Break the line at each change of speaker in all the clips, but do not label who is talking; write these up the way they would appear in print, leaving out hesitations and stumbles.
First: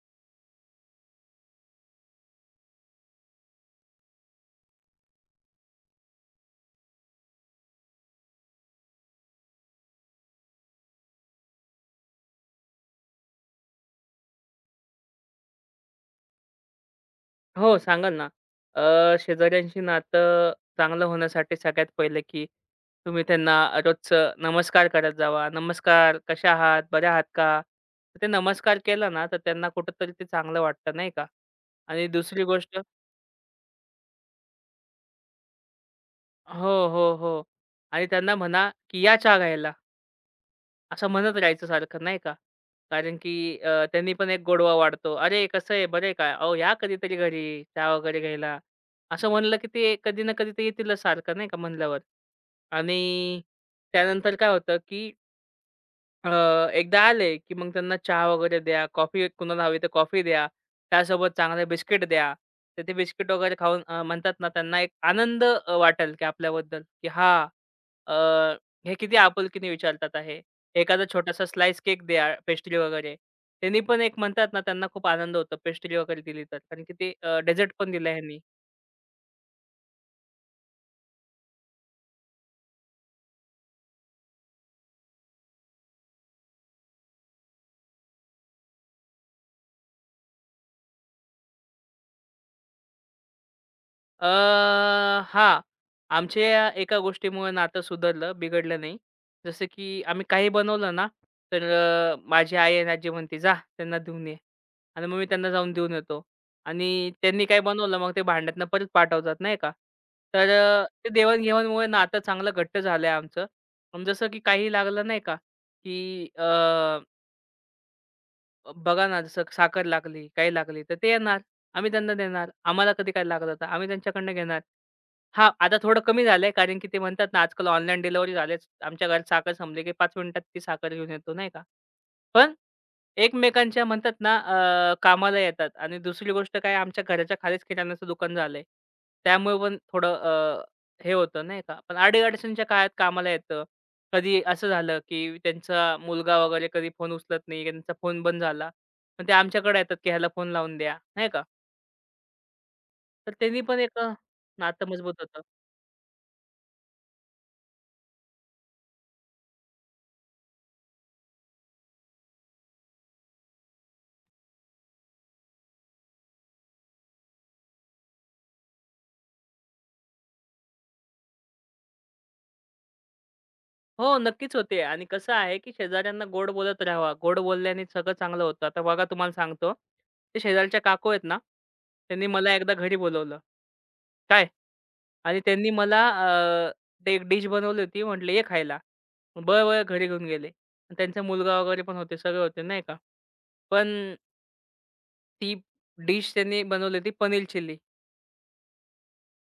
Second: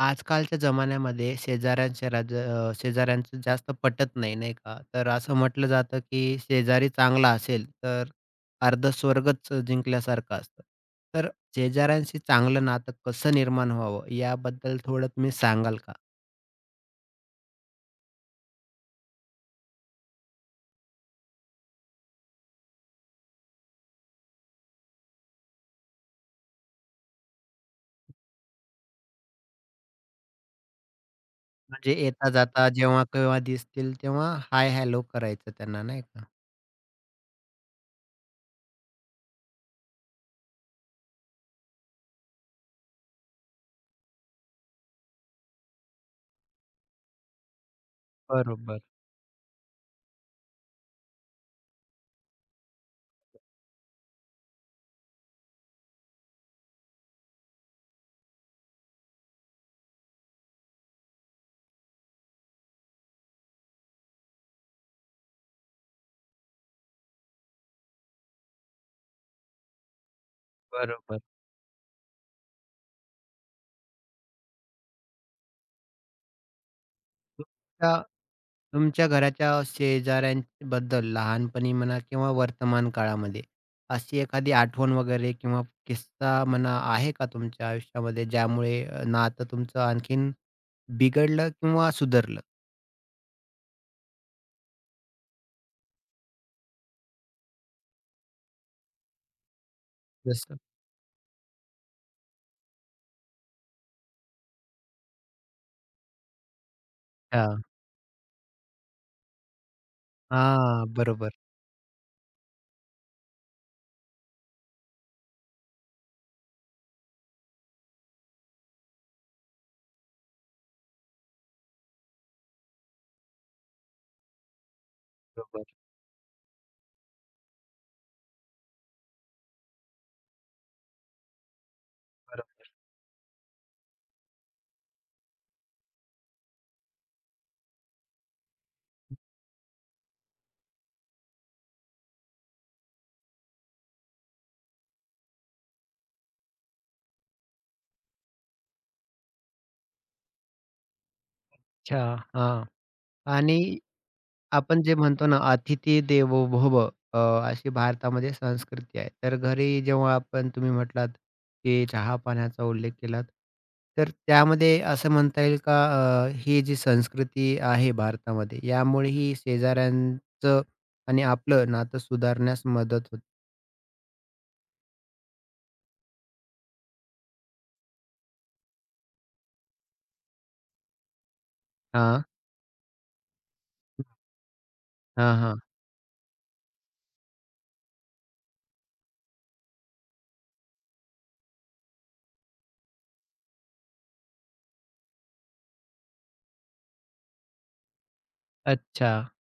आजकालच्या जमान्यामध्ये शेजाऱ्यांच्या राज शेजाऱ्यांचं जास्त पटत नाही, नाही का? तर असं म्हटलं जातं, की शेजारी चांगला असेल, तर अर्ध स्वर्गच जिंकल्यासारखं असतं. तर शेजाऱ्यांशी चांगलं नातं कसं निर्माण व्हावं, याबद्दल थोडं तुम्ही सांगाल का?
हो, सांगाल ना. शेजाऱ्यांशी नातं चांगलं होण्यासाठी सगळ्यात पहिलं, की तुम्ही त्यांना रोजचं नमस्कार करत जावा. "नमस्कार, कशा आहात? बऱ्या आहात का?" तर ते नमस्कार केला ना, तर त्यांना कुठेतरी ते चांगलं वाटतं, नाही का?
म्हणजे
आणि दुसरी
येता-जाता,
गोष्ट
जेव्हा-केव्हा दिसतील, तेव्हा हाय हॅलो करायचं त्यांना, नाही का?
हो, हो, हो. आणि त्यांना म्हणा, की "या चहा घ्यायला." असं म्हणत राहायचं सारखं नाही का? कारण की त्यांनी पण एक गोडवा वाढतो. "अरे कसं आहे? बरं आहे का? अहो या कधीतरी घरी चहा वगैरे घ्यायला."
बरोबर,
असं म्हणलं की ते कधी ना कधी ते येतीलच सारखं नाही का म्हणल्यावर. आणि त्यानंतर काय होतं की अ, एकदा आले, की मग त्यांना चहा वगैरे द्या, कॉफी कुणाला हवी तर कॉफी द्या. त्यासोबत चांगले बिस्किट द्या. तर ते बिस्किट वगैरे खाऊन म्हणतात ना त्यांना एक आनंद वाटेल, की आपल्याबद्दल, की हां, अ, हे किती आपुलकीने विचारतात आहे. एखादा
बरोबर.
छोटासा स्लाइस केक द्या, पेस्ट्री वगैरे. त्यांनी पण एक म्हणतात ना त्यांना खूप आनंद होतो पेस्ट्री वगैरे दिली तर. कारण की ते डेझर्ट पण
तुमच्या
दिलं ह्यांनी.
तुमच्या घराच्या शेजाऱ्यांबद्दल लहानपणी म्हणा किंवा वर्तमान काळामध्ये अशी एखादी आठवण वगैरे किंवा किस्सा म्हणा आहे का तुमच्या आयुष्यामध्ये ज्यामुळे नातं तुमचं आणखीन बिघडलं किंवा सुधारलं?
अ, हां. आमच्या एका गोष्टीमुळे नातं सुधारलं, बिघडलं नाही. जसं की आम्ही काही
जसं
बनवलं ना, तर माझी आई आणि आजी म्हणते, "जा त्यांना देऊन ये." आणि मग मी त्यांना जाऊन देऊन येतो. आणि त्यांनी
अच्छा.
काय बनवलं, मग ते भांड्यातनं परत पाठवतात, नाही का. तर
हां,
ते
बरोबर,
देवाण नातं चांगलं घट्ट झालंय आमचं. पण जसं की काही लागलं, नाही का, की अ अ, बघा ना, जसं साखर लागली, काही लागली तर ते येणार. आम्ही त्यांना देणार. आम्हाला कधी काय लागलं तर आम्ही त्यांच्याकडनं घेणार. हां,
बरोबर,
आता थोडं कमी झालंय कारण की ते म्हणतात ना, आजकाल ऑनलाईन डिलिव्हरी झालेच. आमच्या घरात साखर संपली की 5 मिनिटात ती साखर घेऊन येतो, नाही का? पण
बरोबर.
एकमेकांच्या म्हणतात ना कामाला येतात आणि दुसरी गोष्ट काय आमच्या घराच्या खालीच किराणाचं दुकान झालंय. त्यामुळे पण थोडं हे होतं नाही का. पण अडी-अडचणीच्या काळात कामाला येतं. कधी असं झालं, की त्यांचा मुलगा वगैरे कधी फोन उचलत नाही, त्यांचा फोन बंद झाला. पण ते आमच्याकडे येतात, की ह्याला फोन लावून द्या, नाही का.
अच्छा, हां.
तर
आणि
त्यांनी पण एक
आपण
नातं
जे
मजबूत
म्हणतो ना,
होतं.
"अतिथी देवो भव" अ, अशी भारतामध्ये संस्कृती आहे. तर घरी जेव्हा आपण तुम्ही म्हटलात, की चहा-पाण्याचा उल्लेख केलात, तर त्यामध्ये असं म्हणता येईल का ही जी संस्कृती आहे भारतामध्ये, यामुळे ही शेजाऱ्यांचं आणि आपलं नातं सुधारण्यास मदत होते?
हो, नक्कीच होते आणि कसं आहे, की शेजाऱ्यांना गोड बोलत राहावा. गोड बोलल्याने सगळं चांगलं होतं. आता बघा तुम्हाला सांगतो, ते शेजारच्या काकू आहेत ना,
हां,
त्यांनी मला एकदा घरी बोलावलं. काय
हां,
आणि
हां.
त्यांनी मला ते एक डिश बनवली होती. म्हटले, "ये खायला." बरं, बरं घरी घेऊन गेले. आणि त्यांचा मुलगा वगैरे पण होते, सगळे होते नाही का. पण ती डिश त्यांनी बनवली होती पनीर चिल्ली.
अच्छा.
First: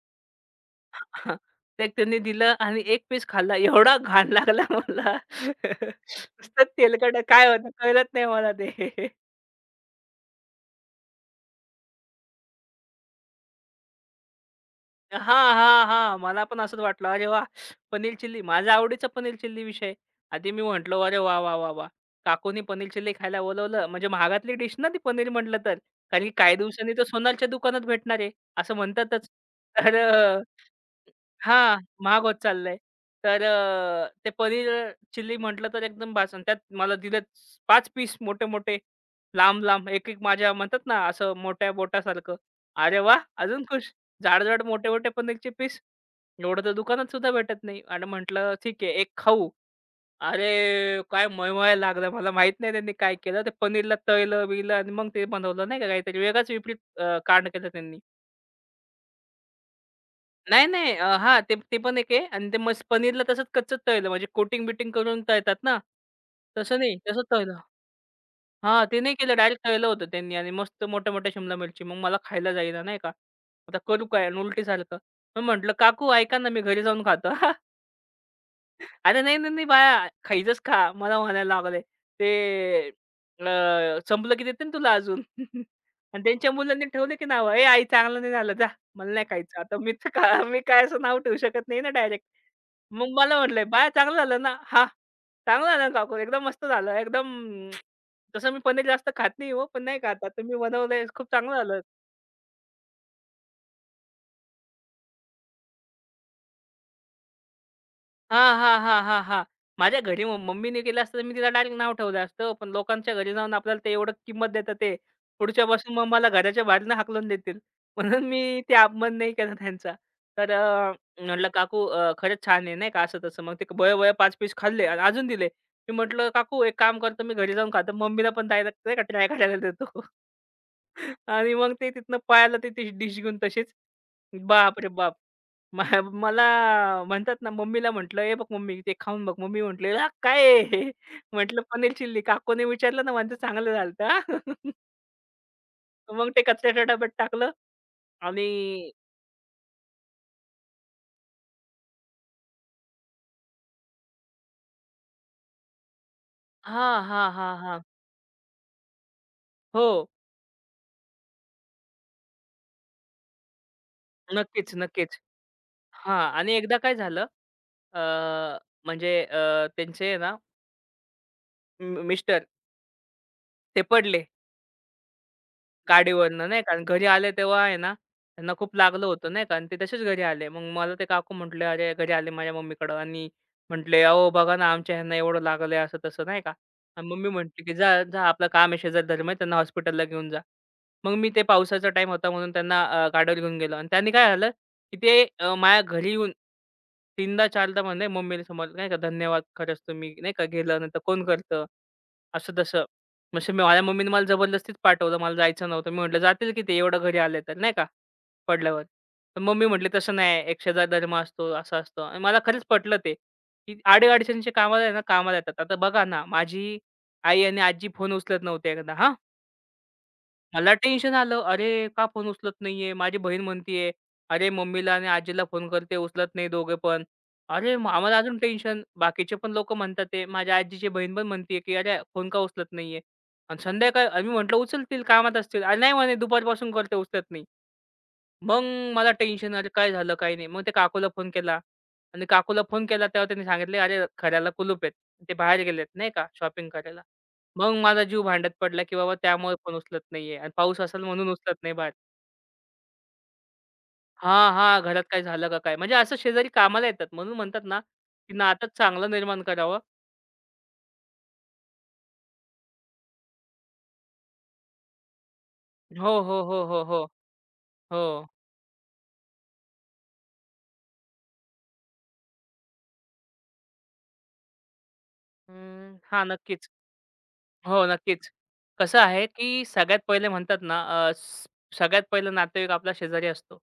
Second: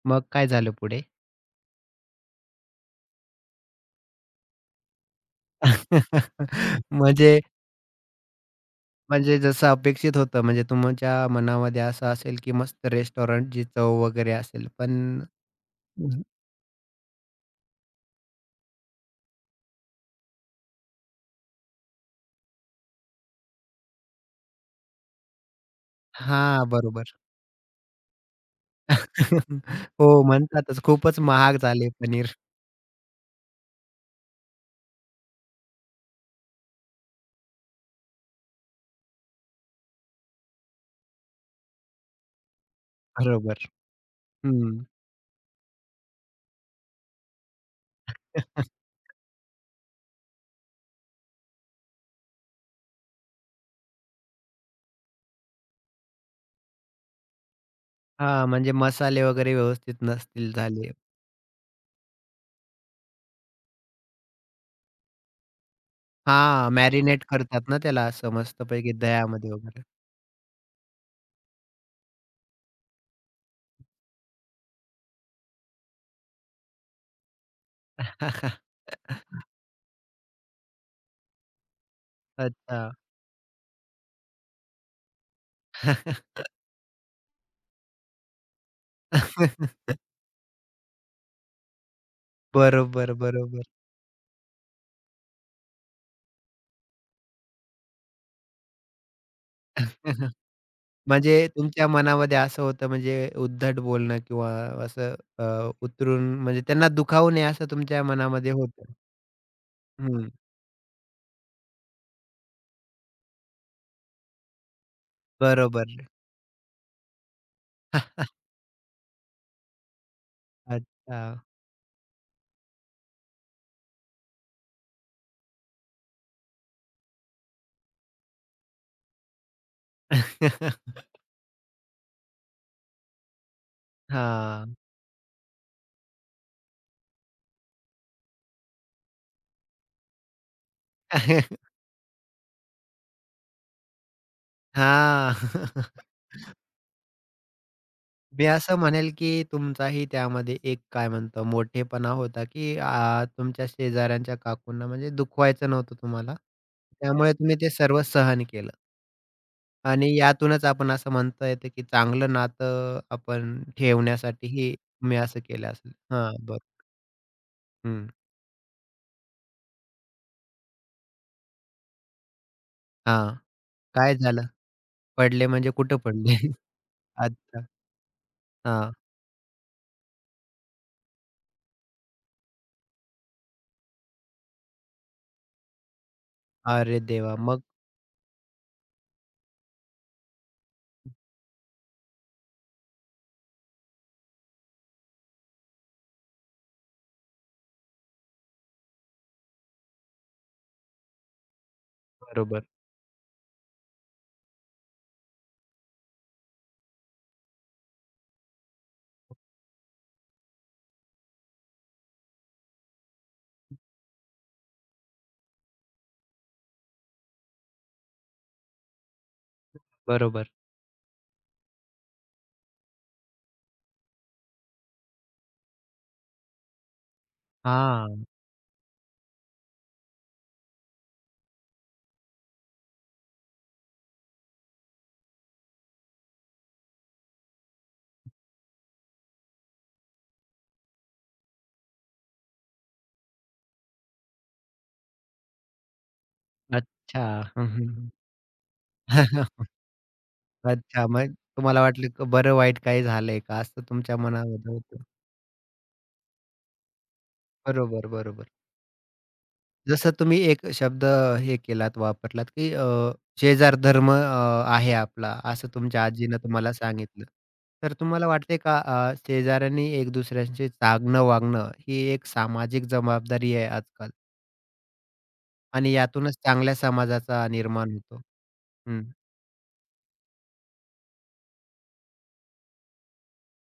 मग काय झालं पुढे?
हां. ते त्यांनी दिलं आणि 1 पीस खाल्ला. एवढा घाण लागला मला. नुसतं तेलकट
म्हणजे
काय होतं कळलंच नाही मला ते.
म्हणजे जसं अपेक्षित होतं, म्हणजे तुमच्या मनामध्ये असं असेल, की मस्त रेस्टॉरंटची चव वगैरे असेल, पण
हां, हां, हां.
हं.
मला पण असंच वाटलं. अरे वाह! पनीर चिल्ली. माझा आवडीचा पनीर चिल्ली विषय. आधी मी म्हटलं, "अरे वाह, वाह, वाह, वाह! काकूनी पनीर चिल्ली खायला बोलवलं." म्हणजे महागातली डिश ना ती पनीर म्हटलं तर. कारण की काही
हां,
दिवसांनी तर
बरोबर.
सोनारच्या दुकानात भेटणार आहे, असं म्हणतातच. तर
हो, म्हणतातच खूपच महाग
हां,
झाले
महाग
पनीर.
होत चाललंय. तर ते पनीर चिल्ली म्हटलं तर एकदम बास आणि त्यात मला दिलेत 5 पीस मोठे-मोठे, लांब-लांब, एक-एक माझ्या म्हणतात ना, असं मोठ्या बोटासारखं. अरे वाह! अजून
बरोबर.
खुश. जाड-जाड,
हं.
मोठे-मोठे पनीरचे पीस. एवढं तर दुकानात सुद्धा भेटत नाही. आणि म्हटलं, "ठीक आहे, एक खाऊ." अरे, काय मळमळायला लागलं. मला माहीत नाही त्यांनी काय केलं. ते पनीरला तळलं-बिळलं आणि मग ते बनवलं नाही का, काहीतरी वेगळाच विपरीत कांड केलं त्यांनी.
हां, म्हणजे मसाले वगैरे व्यवस्थित नसतील
नाही,
झाले.
नाही. हां, ते ते पण एक आहे आणि ते मस्त पनीरला तसंच कच्चंच तळलं म्हणजे कोटिंग-बिटिंग करून तळतात ना,
हां,
तसं नाही, तसंच
मॅरिनेट
तळलं.
करतात ना त्याला असं
हां,
मस्तपैकी
ते नाही केलं
दह्यामध्ये
डायरेक्ट
वगैरे.
तळलं होतं त्यांनी आणि मस्त मोठ्या-मोठ्या शिमला मिरची. मग मला खायला जाईना नाही का. आता करू काय आणि उलटीसारखं. मग म्हटलं, "काकू ऐका ना, मी घरी जाऊन खातो." "अरे नाही, नाही, नाही बाळा, खायचंच खा." मला म्हणायला लागले. "ते
अच्छा.
अ, संपलं की देते ना तुला अजून." आणि त्यांच्या मुलांनी ठेवले की नावं, "ए आई चांगलं नाही झालं जा, मला नाही खायचं." आता मी तर का मी काय असं नाव ठेवू शकत नाही ना डायरेक्ट. मग
बरोबर,
मला म्हटले,
बरोबर.
"बाळा चांगलं झालं ना?" हा? "चांगलं झालं ना काकू, एकदम मस्त झालं. एकदम" तसं मी पनीर जास्त खात नाही हो, पण नाही का आता तुम्ही बनवलंय खूप
म्हणजे
चांगलं झालं.
तुमच्या मनामध्ये असं होतं म्हणजे उद्धट बोलणं किंवा असं अ, उतरून म्हणजे त्यांना दुखावू नये असं तुमच्या
हां,
मनामध्ये
हां,
होतं.
हां, हां, हां. माझ्या घरी
हं,
मम्मीने केलं असतं, तर मी तिला डायरेक्ट नाव ठेवलं असतं. पण लोकांच्या घरी जाऊन आपल्याला ते एवढं किंमत देतात ते. पुढच्या पासून मग
बरोबर.
मला घराच्या बाहेरनं हाकलून देतील. म्हणून मी ते अपमान नाही केला त्यांचा. तर
अच्छा.
म्हटलं, "काकू खरंच छान आहे," नाही का असं-तसं. मग ते बळे-बळे 5 पीस खाल्ले आणि अजून दिले. मी म्हटलं, "काकू एक काम करतो, मी घरी जाऊन खातो." मम्मीला पण डायरेक्ट नाही का ट्राय करायला देतो आणि मग ते तिथनं पळायला ते डिश घेऊन तशीच.
हां.
बाप रे बाप! मग मला म्हणतात ना, मम्मीला म्हटलं, "हे बघ मम्मी, ते खाऊन बघ." मम्मी म्हटली, " काय आहे?"
हां.
म्हटलं, "पनीर चिल्ली." काकूने विचारलं ना, म्हणते, "चांगलं झालं होतं, हां." मग ते कचऱ्याच्या डब्यात टाकलं
मी
आणि
असं म्हणेल की तुमचाही त्यामध्ये एक काय म्हणतो मोठेपणा होता की आ, तुमच्या शेजाऱ्यांच्या काकूंना म्हणजे दुखवायचं नव्हतं तुम्हाला.
हां, हां,
त्यामुळे
हां,
तुम्ही ते
हां.
सर्व सहन केलं.
हो,
आणि यातूनच आपण असं म्हणता येतं, की चांगलं नातं आपण
नक्कीच,
ठेवण्यासाठीही
नक्कीच.
तुम्ही असं केलं असेल.
हां
हां,
आणि
बरं.
एकदा काय झालं अ,
हं.
म्हणजे त्यांचे ना, मिस्टर
हां.
ते
काय
पडले.
झालं? पडले म्हणजे कुठं पडले?
गाडीवरनं नाही का आणि घरी आले
अच्छा.
तेव्हा आहे ना, त्यांना खूप
हां.
लागलं होतं नाही का आणि ते तसेच घरी आले. मग मला ते काकू म्हटले, "अरे" घरी आले माझ्या मम्मीकडं आणि म्हटले, "अहो बघा ना, आमच्या ह्यांना एवढं लागलंय," असं तसं नाही का.
अरे
आणि मम्मी
देवा! मग?
म्हटली, की "जा, जा आपलं काम आहे, शेजारधर्म आहे, त्यांना हॉस्पिटलला घेऊन जा." मग मी ते पावसाचा टाईम होता म्हणून त्यांना गाडीवर घेऊन गेलो आणि त्यांनी काय झालं, की ते माझ्या घरी येऊन 3दा-4दा म्हणले मम्मीला समोर नाही का, "धन्यवाद खरंच तुम्ही नाही का केलं, नाही तर कोण करतं?" असं
बरोबर,
तसं. म्हणजे माझ्या मम्मीने मला जबरदस्तीच पाठवलं. मला जायचं नव्हतं. मी म्हटलं, "जातील की ते एवढं घरी आले तर," नाही का, पडल्यावर. पण मम्मी म्हटली, "तसं नाही. एक धर्म असतो, असा असतो." आणि मला खरंच पटलं ते, की आडी-अडचणीच्या कामाला आहे ना, कामाला येतात. आता बघा ना, माझी आई आणि आजी फोन उचलत नव्हते एकदा हां.
बरोबर.
मला टेन्शन आलं. अरे, का फोन उचलत नाहीये? माझी बहीण म्हणतीये, "अरे, मम्मीला आणि आजीला फोन करते, उचलत नाही दोघे पण." अरे, मग आम्हाला
हां.
अजून टेन्शन. बाकीचे पण लोकं म्हणतात आहे. माझ्या आजीची बहीण पण म्हणतीये, की "अरे, फोन का उचलत नाहीये?" आणि संध्याकाळ आणि म्हटलं, "उचलतील, कामात असतील." "अरे, नाही म्हणे दुपारपासून करते, उचलत नाही." मग मला टेन्शन अरे काय झालं? काय नाही. मग त्या काकूला फोन केला आणि काकूला फोन केला तेव्हा त्यांनी सांगितले, "अरे घराला कुलूप आहेत." ते बाहेर गेलेत नाही का शॉपिंग करायला.
अच्छा. हं,
मग माझा
हं,
जीव भांड्यात पडला, की
हं.
बाबा त्यामुळे फोन उचलत नाहीये आणि पाऊस असेल
अच्छा.
म्हणून
मग
उचलत नाही
तुम्हाला
बाहेर.
वाटलं बरं वाईट काही झालंय का? असं तुमच्या
हां,
मनामध्ये
हां.
होतं.
घरात काय झालं का काय? म्हणजे असं शेजारी कामाला येतात म्हणून म्हणतात ना,
बरोबर,
की
बरोबर.
नातं चांगलं निर्माण करावं.
जसं तुम्ही एक शब्द हे केलात, वापरलात, की शेजार धर्म आहे आपला, असं तुमच्या
हो,
आजीनं
हो, हो,
तुम्हाला
हो, हो.
सांगितलं. तर
हो.
तुम्हाला वाटते का शेजाऱ्यांनी एक दुसऱ्यांशी चागणं वागणं ही एक सामाजिक जबाबदारी आहे आजकाल
अं,
आणि
हां,
यातूनच
नक्कीच.
चांगल्या समाजाचा
हो,
निर्माण होतो?
नक्कीच. कसं
हं,
आहे, की सगळ्यात पहिले म्हणतात ना, अ, स सगळ्यात पहिला नातेवाईक आपला शेजारी असतो.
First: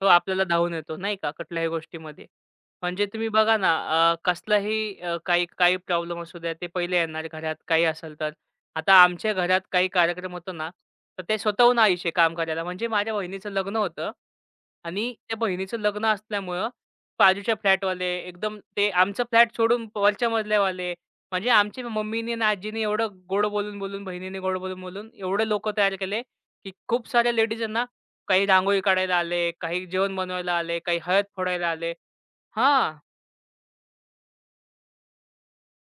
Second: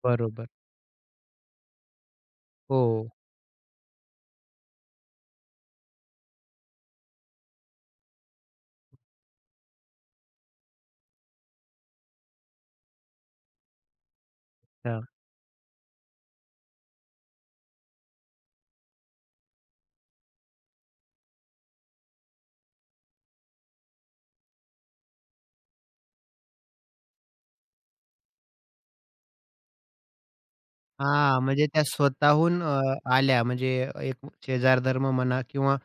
तो आपल्याला
बरोबर.
धावून येतो, नाही का, कुठल्याही गोष्टीमध्ये.
हो.
म्हणजे तुम्ही बघा ना, कसलाही काही काही प्रॉब्लेम असू द्या, ते पहिले येणार घरात, काही असेल तर. आता आमच्या घरात काही कार्यक्रम होतो ना, तर ते स्वतःहून आयुष्य काम करायला. म्हणजे माझ्या बहिणीचं लग्न होतं आणि त्या बहिणीचं लग्न असल्यामुळं बाजूच्या फ्लॅटवाले एकदम ते आमचं फ्लॅट सोडून वरच्या मजल्यावाले म्हणजे आमची मम्मीनी आणि आजीनी एवढं गोड बोलून, बोलून, बहिणीने गोड बोलून, बोलून एवढे लोकं तयार केले, की खूप साऱ्या लेडीज ना, काही रांगोळी काढायला आले, काही जेवण बनवायला आले, काही हळद
हां, म्हणजे
फोडायला
त्या
आले.
स्वतःहून
हां,
आल्या म्हणजे एक शेजार धर्म म्हणा किंवा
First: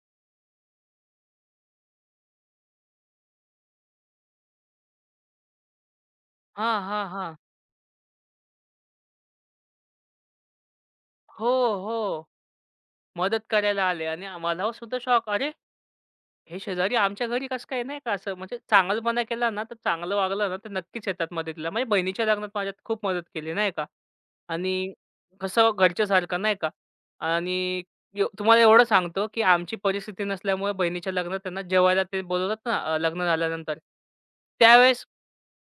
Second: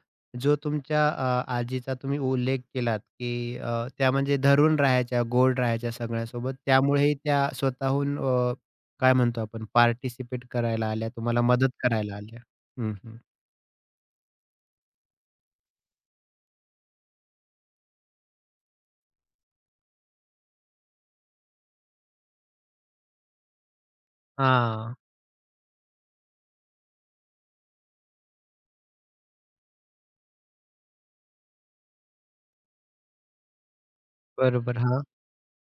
जो तुमच्या आजीचा तुम्ही उल्लेख केलात, की त्या म्हणजे धरून राहायच्या, गोड राहायच्या सगळ्यांसोबत.
हां, हां,
त्यामुळेही
हां.
त्या स्वतःहून काय म्हणतो आपण पार्टिसिपेट करायला आल्या, तुम्हाला
हो,
मदत करायला
हो.
आल्या. हं, हं.
मदत करायला आले आणि मला सुद्धा शॉक. अरे, हे शेजारी आमच्या घरी कसं काय नाही का असं म्हणजे चांगलपणा केला ना, तर चांगलं वागलं ना, तर नक्कीच येतात मदतीला. म्हणजे बहिणीच्या लग्नात माझ्यात खूप मदत केली नाही का. आणि
हां,
कसं घरच्यासारखं नाही का? आणि यो तुम्हाला एवढं सांगतो, की आमची परिस्थिती नसल्यामुळे बहिणीच्या लग्नात त्यांना जेवायला ते बोलवतात ना लग्न झाल्यानंतर.
बरोबर. हां,
त्यावेळेस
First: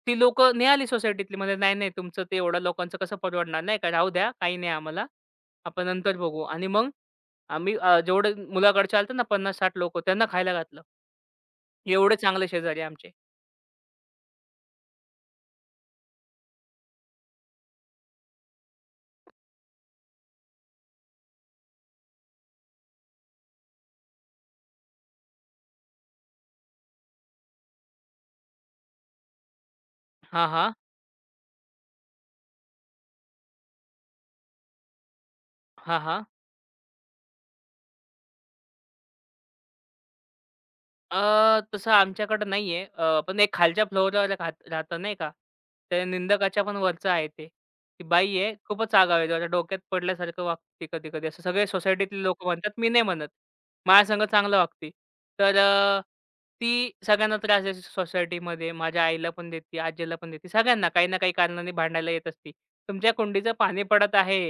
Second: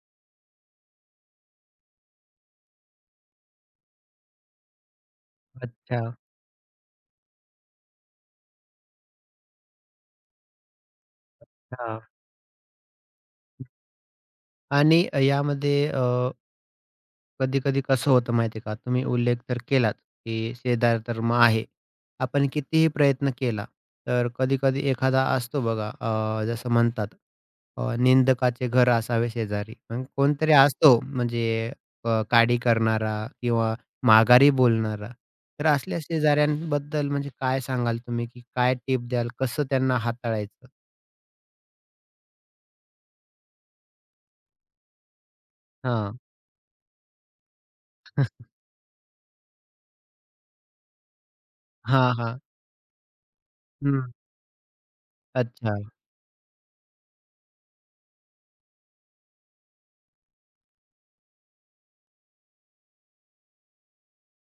ती लोक नाही आली सोसायटीतली. म्हणाले, "नाही, नाही तुमचं ते एवढ्या लोकांचं कसं परवडणार नाही का? राहू द्या, काही नाही आम्हाला. आपण
अच्छा.
नंतर बघू." आणि मग आम्ही जेवढे मुलाकडचे आले ना 50-60 लोकं त्यांना खायला घातलं.
हां.
एवढे चांगले शेजारी आमचे.
आणि यामध्ये कधी-कधी कसं होतं माहिती का? तुम्ही उल्लेख तर केलाच, की शेजार धर्म आहे. आपण कितीही प्रयत्न केला, तर कधी-कधी एखादा असतो बघा जसं म्हणतात निंदकाचे घर असावे शेजारी. पण
हां,
कोणतरी
हां.
असतो म्हणजे काडी करणारा किंवा माघारी बोलणारा. तर असल्या
हां, हां.
शेजाऱ्यांबद्दल म्हणजे काय सांगाल तुम्ही, की काय टिप द्याल? कसं त्यांना हाताळायचं?
अ, तसं आमच्याकडं नाहीये. अ, पण एक खालच्या फ्लोअरला राहत राहतं नाही का? ते
हां.
निंदकाच्या पण वरचं आहे ते. ती बाई आहे, खूपच आगाऊ आहे. जरा डोक्यात पडल्यासारखं वागते कधी-कधी. असं सगळे
हां,
सोसायटीतले
हां.
लोकं म्हणतात, मी नाही म्हणत.
हं.
माझ्यासंग चांगलं वागते. तर
अच्छा.
अ, ती सगळ्यांना त्रास द्यायची सोसायटीमध्ये. माझ्या आईला पण देते, आजीला पण देते. सगळ्यांना काही ना काही कारणाने भांडायला येत असते. तुमच्या कुंडीचं पाणी पडत आहे.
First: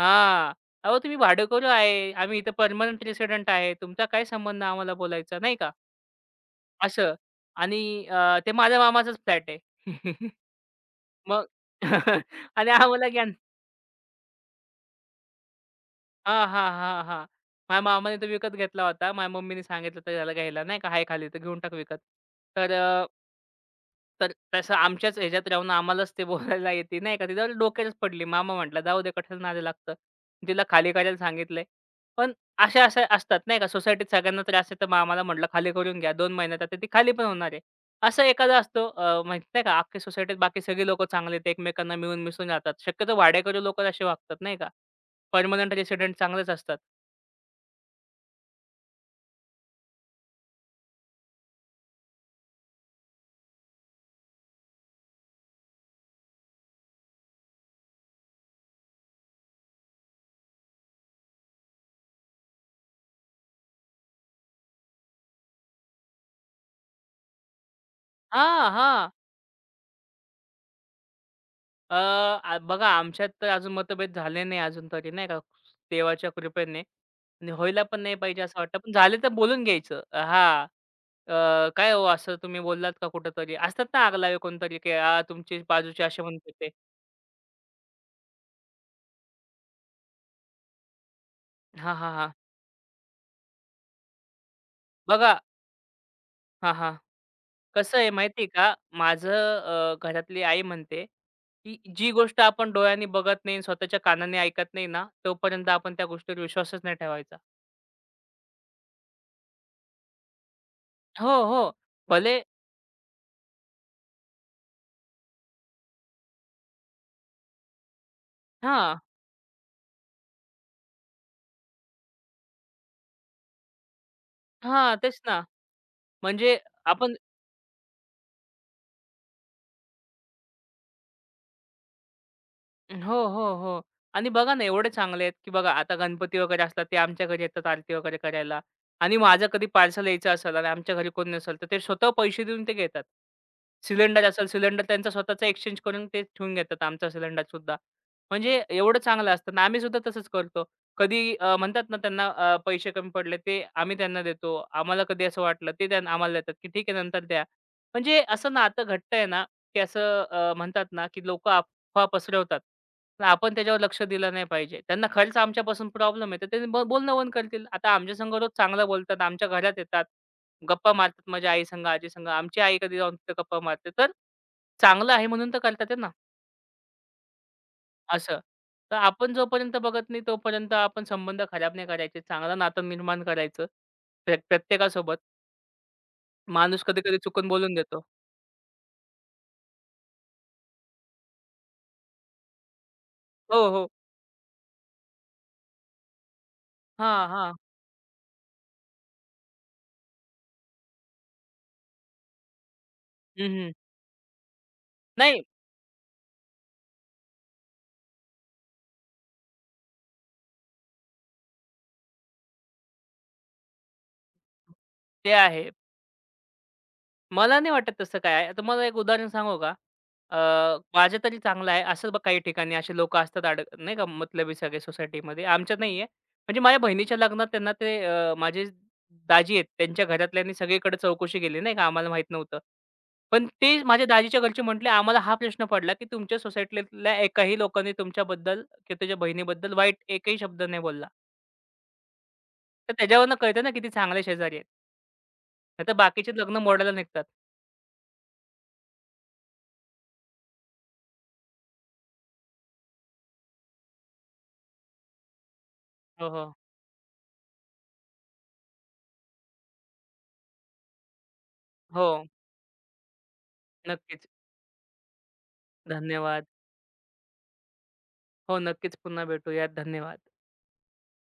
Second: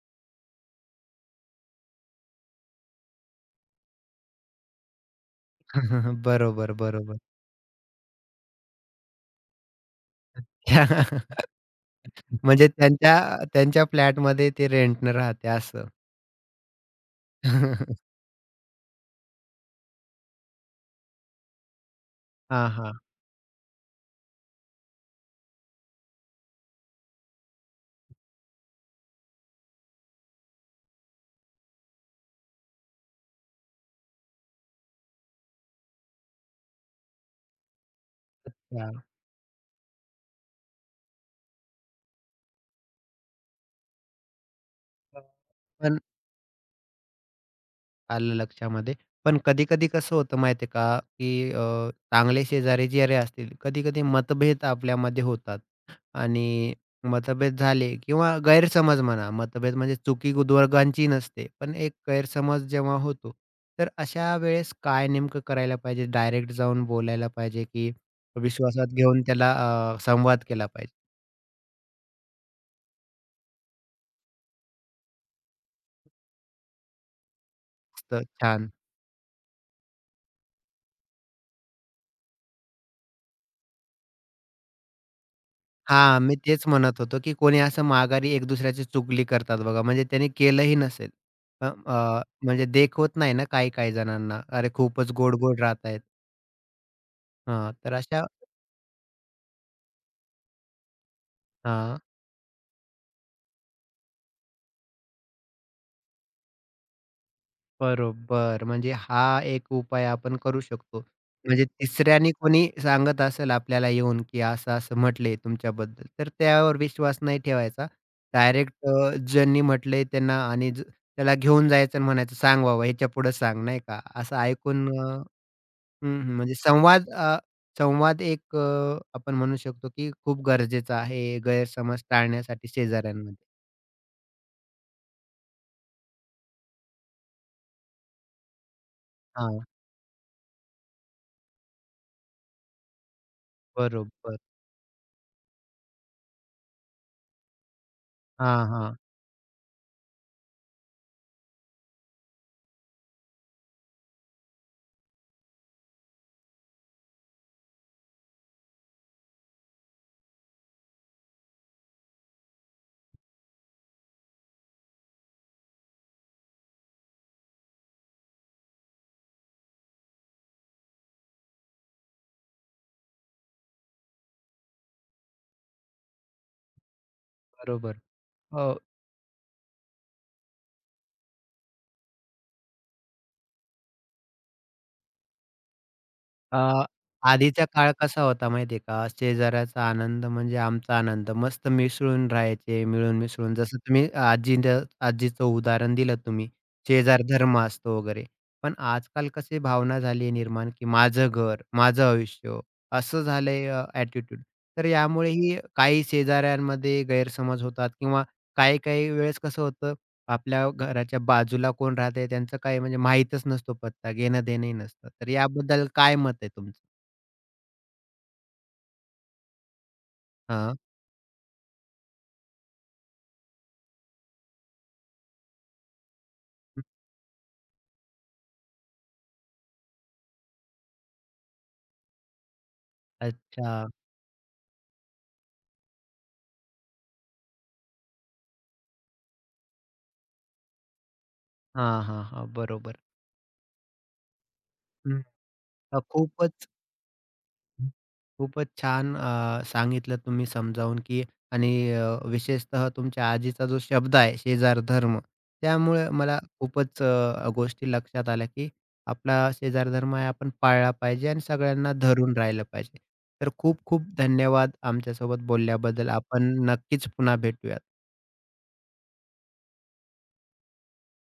हां. अहो, तुम्ही भाडेकरू आहे. आम्ही इथं पर्मनंट रेसिडेंट आहे. तुमचा काय संबंध आम्हाला बोलायचा, नाही का?
बरोबर,
असं
बरोबर.
आणि अ, ते माझ्या मामाचाच फ्लॅट आहे. मग
म्हणजे
आणि आम्हाला
त्यांच्या
ज्ञान
त्यांच्या फ्लॅटमध्ये ते रेंटनं राहते असं.
हां, हां, हां, हां. माझ्या मामाने तो विकत घेतला होता. माझ्या मम्मीने सांगितलं तर ह्याला घ्यायला नाही का, आहे खाली तर घेऊन टाक विकत. तर
हां, हां.
अ, तर तसं आमच्याच ह्याच्यात राहून आम्हालाच ते बोलायला येते नाही का, ती जरा डोक्यातच पडली. मामा म्हटला, "जाऊ दे कशाला नादी लागतं." तिला खाली करायला सांगितलंय. पण अशा अशा असतात नाही का सोसायटीत सगळ्यांना त्रास आहे, तर मामाला म्हटलं, "खाली करून घ्या." 2 महिन्यात आता ती खाली पण होणार आहे. असा एखादा असतो
अच्छा.
अ, माहीत नाही का अख्ख्या सोसायटीत बाकी सगळी लोकं चांगले आहेत, एकमेकांना मिळून मिसळून राहतात. शक्यतो भाडेकरू लोकं असे वागतात नाही का. पर्मनंट
पण
रेसिडेंट चांगलेच असतात.
आलं लक्षामध्ये. पण कधी-कधी कसं होतं माहिती आहे का, की चांगले शेजारी जरी असतील, कधी-कधी मतभेद आपल्यामध्ये होतात आणि मतभेद झाले किंवा गैरसमज म्हणा, मतभेद म्हणजे चुकी दोघांची नसते, पण एक गैरसमज जेव्हा होतो, तर अशा वेळेस काय नेमकं करायला पाहिजे? डायरेक्ट जाऊन बोलायला पाहिजे, की
हां,
विश्वासात
हां.
घेऊन त्याला संवाद केला
अ, आ, बघा आमच्यात तर अजून मतभेद झाले नाही अजून तरी नाही का. देवाच्या कृपेने आणि व्हायला पण नाही
मस्त,
पाहिजे असं
छान.
वाटतं. पण झाले तर बोलून घ्यायचं. हां, "काय हो असं तुम्ही बोललात का कुठेतरी?" असतात ना आगलावे कोणतरी, की "आ, तुमची बाजूचे
हां,
असे
मी
म्हणत
तेच
होते."
म्हणत होतो, की कोणी असं माघारी एक दुसऱ्याची चुगली करतात बघा, म्हणजे त्याने केलंही नसेल. अ,
हां, हां,
अ,
हां.
म्हणजे देखवत नाही ना काही-काही जणांना. अरे, खूपच
बघा
गोड-गोड राहतायत.
हां, हां.
हां, तर
कसं आहे
अशा
माहिती आहे का? माझं घरातली आई म्हणते, की
हां.
जी गोष्ट आपण डोळ्यांनी बघत नाही, स्वतःच्या कानाने ऐकत नाही ना, तोपर्यंत आपण त्या गोष्टीवर विश्वासच नाही ठेवायचा.
बरोबर. म्हणजे हा एक उपाय आपण करू शकतो.
हो, हो.
म्हणजे तिसऱ्याने
भले
कोणी सांगत असेल आपल्याला येऊन, की असं-असं म्हटले तुमच्याबद्दल, तर त्यावर विश्वास नाही ठेवायचा. डायरेक्ट
हां.
ज्यांनी म्हटले त्यांना आणि त्याला घेऊन जायचं आणि म्हणायचं, "सांग बाबा, ह्याच्यापुढे सांग," नाही का? असं ऐकून
हा, तेच ना.
हं, हं. म्हणजे
म्हणजे आपण
संवाद एक आपण म्हणू शकतो, की खूप गरजेचा आहे गैरसमज टाळण्यासाठी
हो,
शेजाऱ्यांमध्ये.
हो, हो. आणि बघा ना, एवढे चांगले आहेत, की बघा आता गणपती वगैरे असतात ते आमच्या घरी येतात आरती वगैरे करायला आणि माझं
हां,
कधी पार्सल यायचं असेल आणि आमच्या घरी कोणी नसेल, तर ते स्वतः पैसे देऊन ते घेतात. सिलेंडर
बरोबर.
असेल, सिलेंडर त्यांचा स्वतःचा एक्सचेंज करून ते ठेवून घेतात आमचा सिलेंडरसुद्धा. म्हणजे
हां, हां.
एवढं चांगलं असतं आणि आम्हीसुद्धा तसंच करतो. कधी म्हणतात ना त्यांना पैसे कमी पडले ते आम्ही त्यांना देतो. आम्हाला कधी असं वाटलं ते आम्हाला देतात, की ठीक आहे नंतर द्या. म्हणजे असं नातं घट्ट आहे ना, की असं म्हणतात ना, की लोकं अफवा पसरवतात. पण आपण त्याच्यावर लक्ष दिलं नाही पाहिजे. त्यांना खरंच आमच्यापासून प्रॉब्लेम आहे, तर ते बोलणं बंद करतील. आता आमच्या संग रोज चांगलं बोलतात, आमच्या घरात येतात, गप्पा मारतात माझ्या आई संग, आजी संग. आमची आई कधी जाऊन तिथं गप्पा मारते, तर चांगलं आहे म्हणून तर करतात आहे ना,
बरोबर.
असं.
हो.
तर आपण जोपर्यंत बघत नाही, तोपर्यंत आपण संबंध खराब नाही करायचे. चांगलं नातं निर्माण करायचं प्रत्येकासोबत. माणूस
अ,
कधी-कधी चुकून
आधीचा
बोलून
काळ
देतो.
कसा होता माहिती आहे का? शेजाऱ्याचा आनंद म्हणजे आमचा आनंद. मस्त मिसळून राहायचे, मिळून मिसळून.
हो,
जसं
हो.
तुम्ही आजीनं आजीचं उदाहरण दिलं तुम्ही. शेजार
हां, हां.
धर्म असतो वगैरे. पण आजकाल कसे भावना झाली आहे निर्माण, की माझं घर, माझं आयुष्य असं
हं,
झालंय
हं.
ॲटिट्यूड. तर
नाही,
यामुळेही काही शेजाऱ्यांमध्ये गैरसमज होतात किंवा काही-काही वेळेस कसं होतं आपल्या घराच्या बाजूला कोण राहतंय त्यांचं काही म्हणजे माहीतच नसतो पत्ता, घेणं-देणंही नसतं. तर
ते आहे.
याबद्दल काय मत आहे तुमचं?
मला नाही वाटत तसं काय आहे. तुम्हाला एक उदाहरण सांगू का? अ,
हां.
माझं तरी चांगलं आहे. असं बघ काही ठिकाणी असे लोकं असतात नाही का मतलबी सगळे सोसायटीमध्ये. आमच्यात नाहीये. म्हणजे माझ्या बहिणीच्या लग्नात त्यांना ते माझे दाजी आहेत, त्यांच्या घरातल्यांनी सगळीकडे चौकशी केली नाही का, आम्हाला माहीत नव्हतं. पण ते
अच्छा.
माझ्या दाजीच्या घरचे म्हटले, "आम्हाला हा प्रश्न पडला, की तुमच्या सोसायटीतल्या एकाही लोकांनी तुमच्याबद्दल किंवा तुझ्या बहिणीबद्दल वाईट एकही शब्द नाही बोलला."
हां, हां, हां.
तर
बरोबर.
त्याच्यावरनं कळतं ना किती चांगले शेजारी आहेत.
हं.
नाहीतर
अ,
बाकीचे लग्न
खूपच
मोडायला निघतात.
खूपच छान सांगितलं तुम्ही समजावून, की आणि विशेषतः तुमच्या आजीचा जो शब्द आहे शेजारधर्म, त्यामुळे
हो,
मला
हो.
खूपच गोष्टी लक्षात आल्या, की आपला शेजारधर्म आहे आपण पाळला पाहिजे आणि सगळ्यांना
हो,
धरून राहिलं पाहिजे. तर खूप खूप
नक्कीच.
धन्यवाद आमच्यासोबत बोलल्याबद्दल. आपण
धन्यवाद.
नक्कीच पुन्हा भेटूयात.
हो, नक्कीच. पुन्हा भेटूयात. धन्यवाद.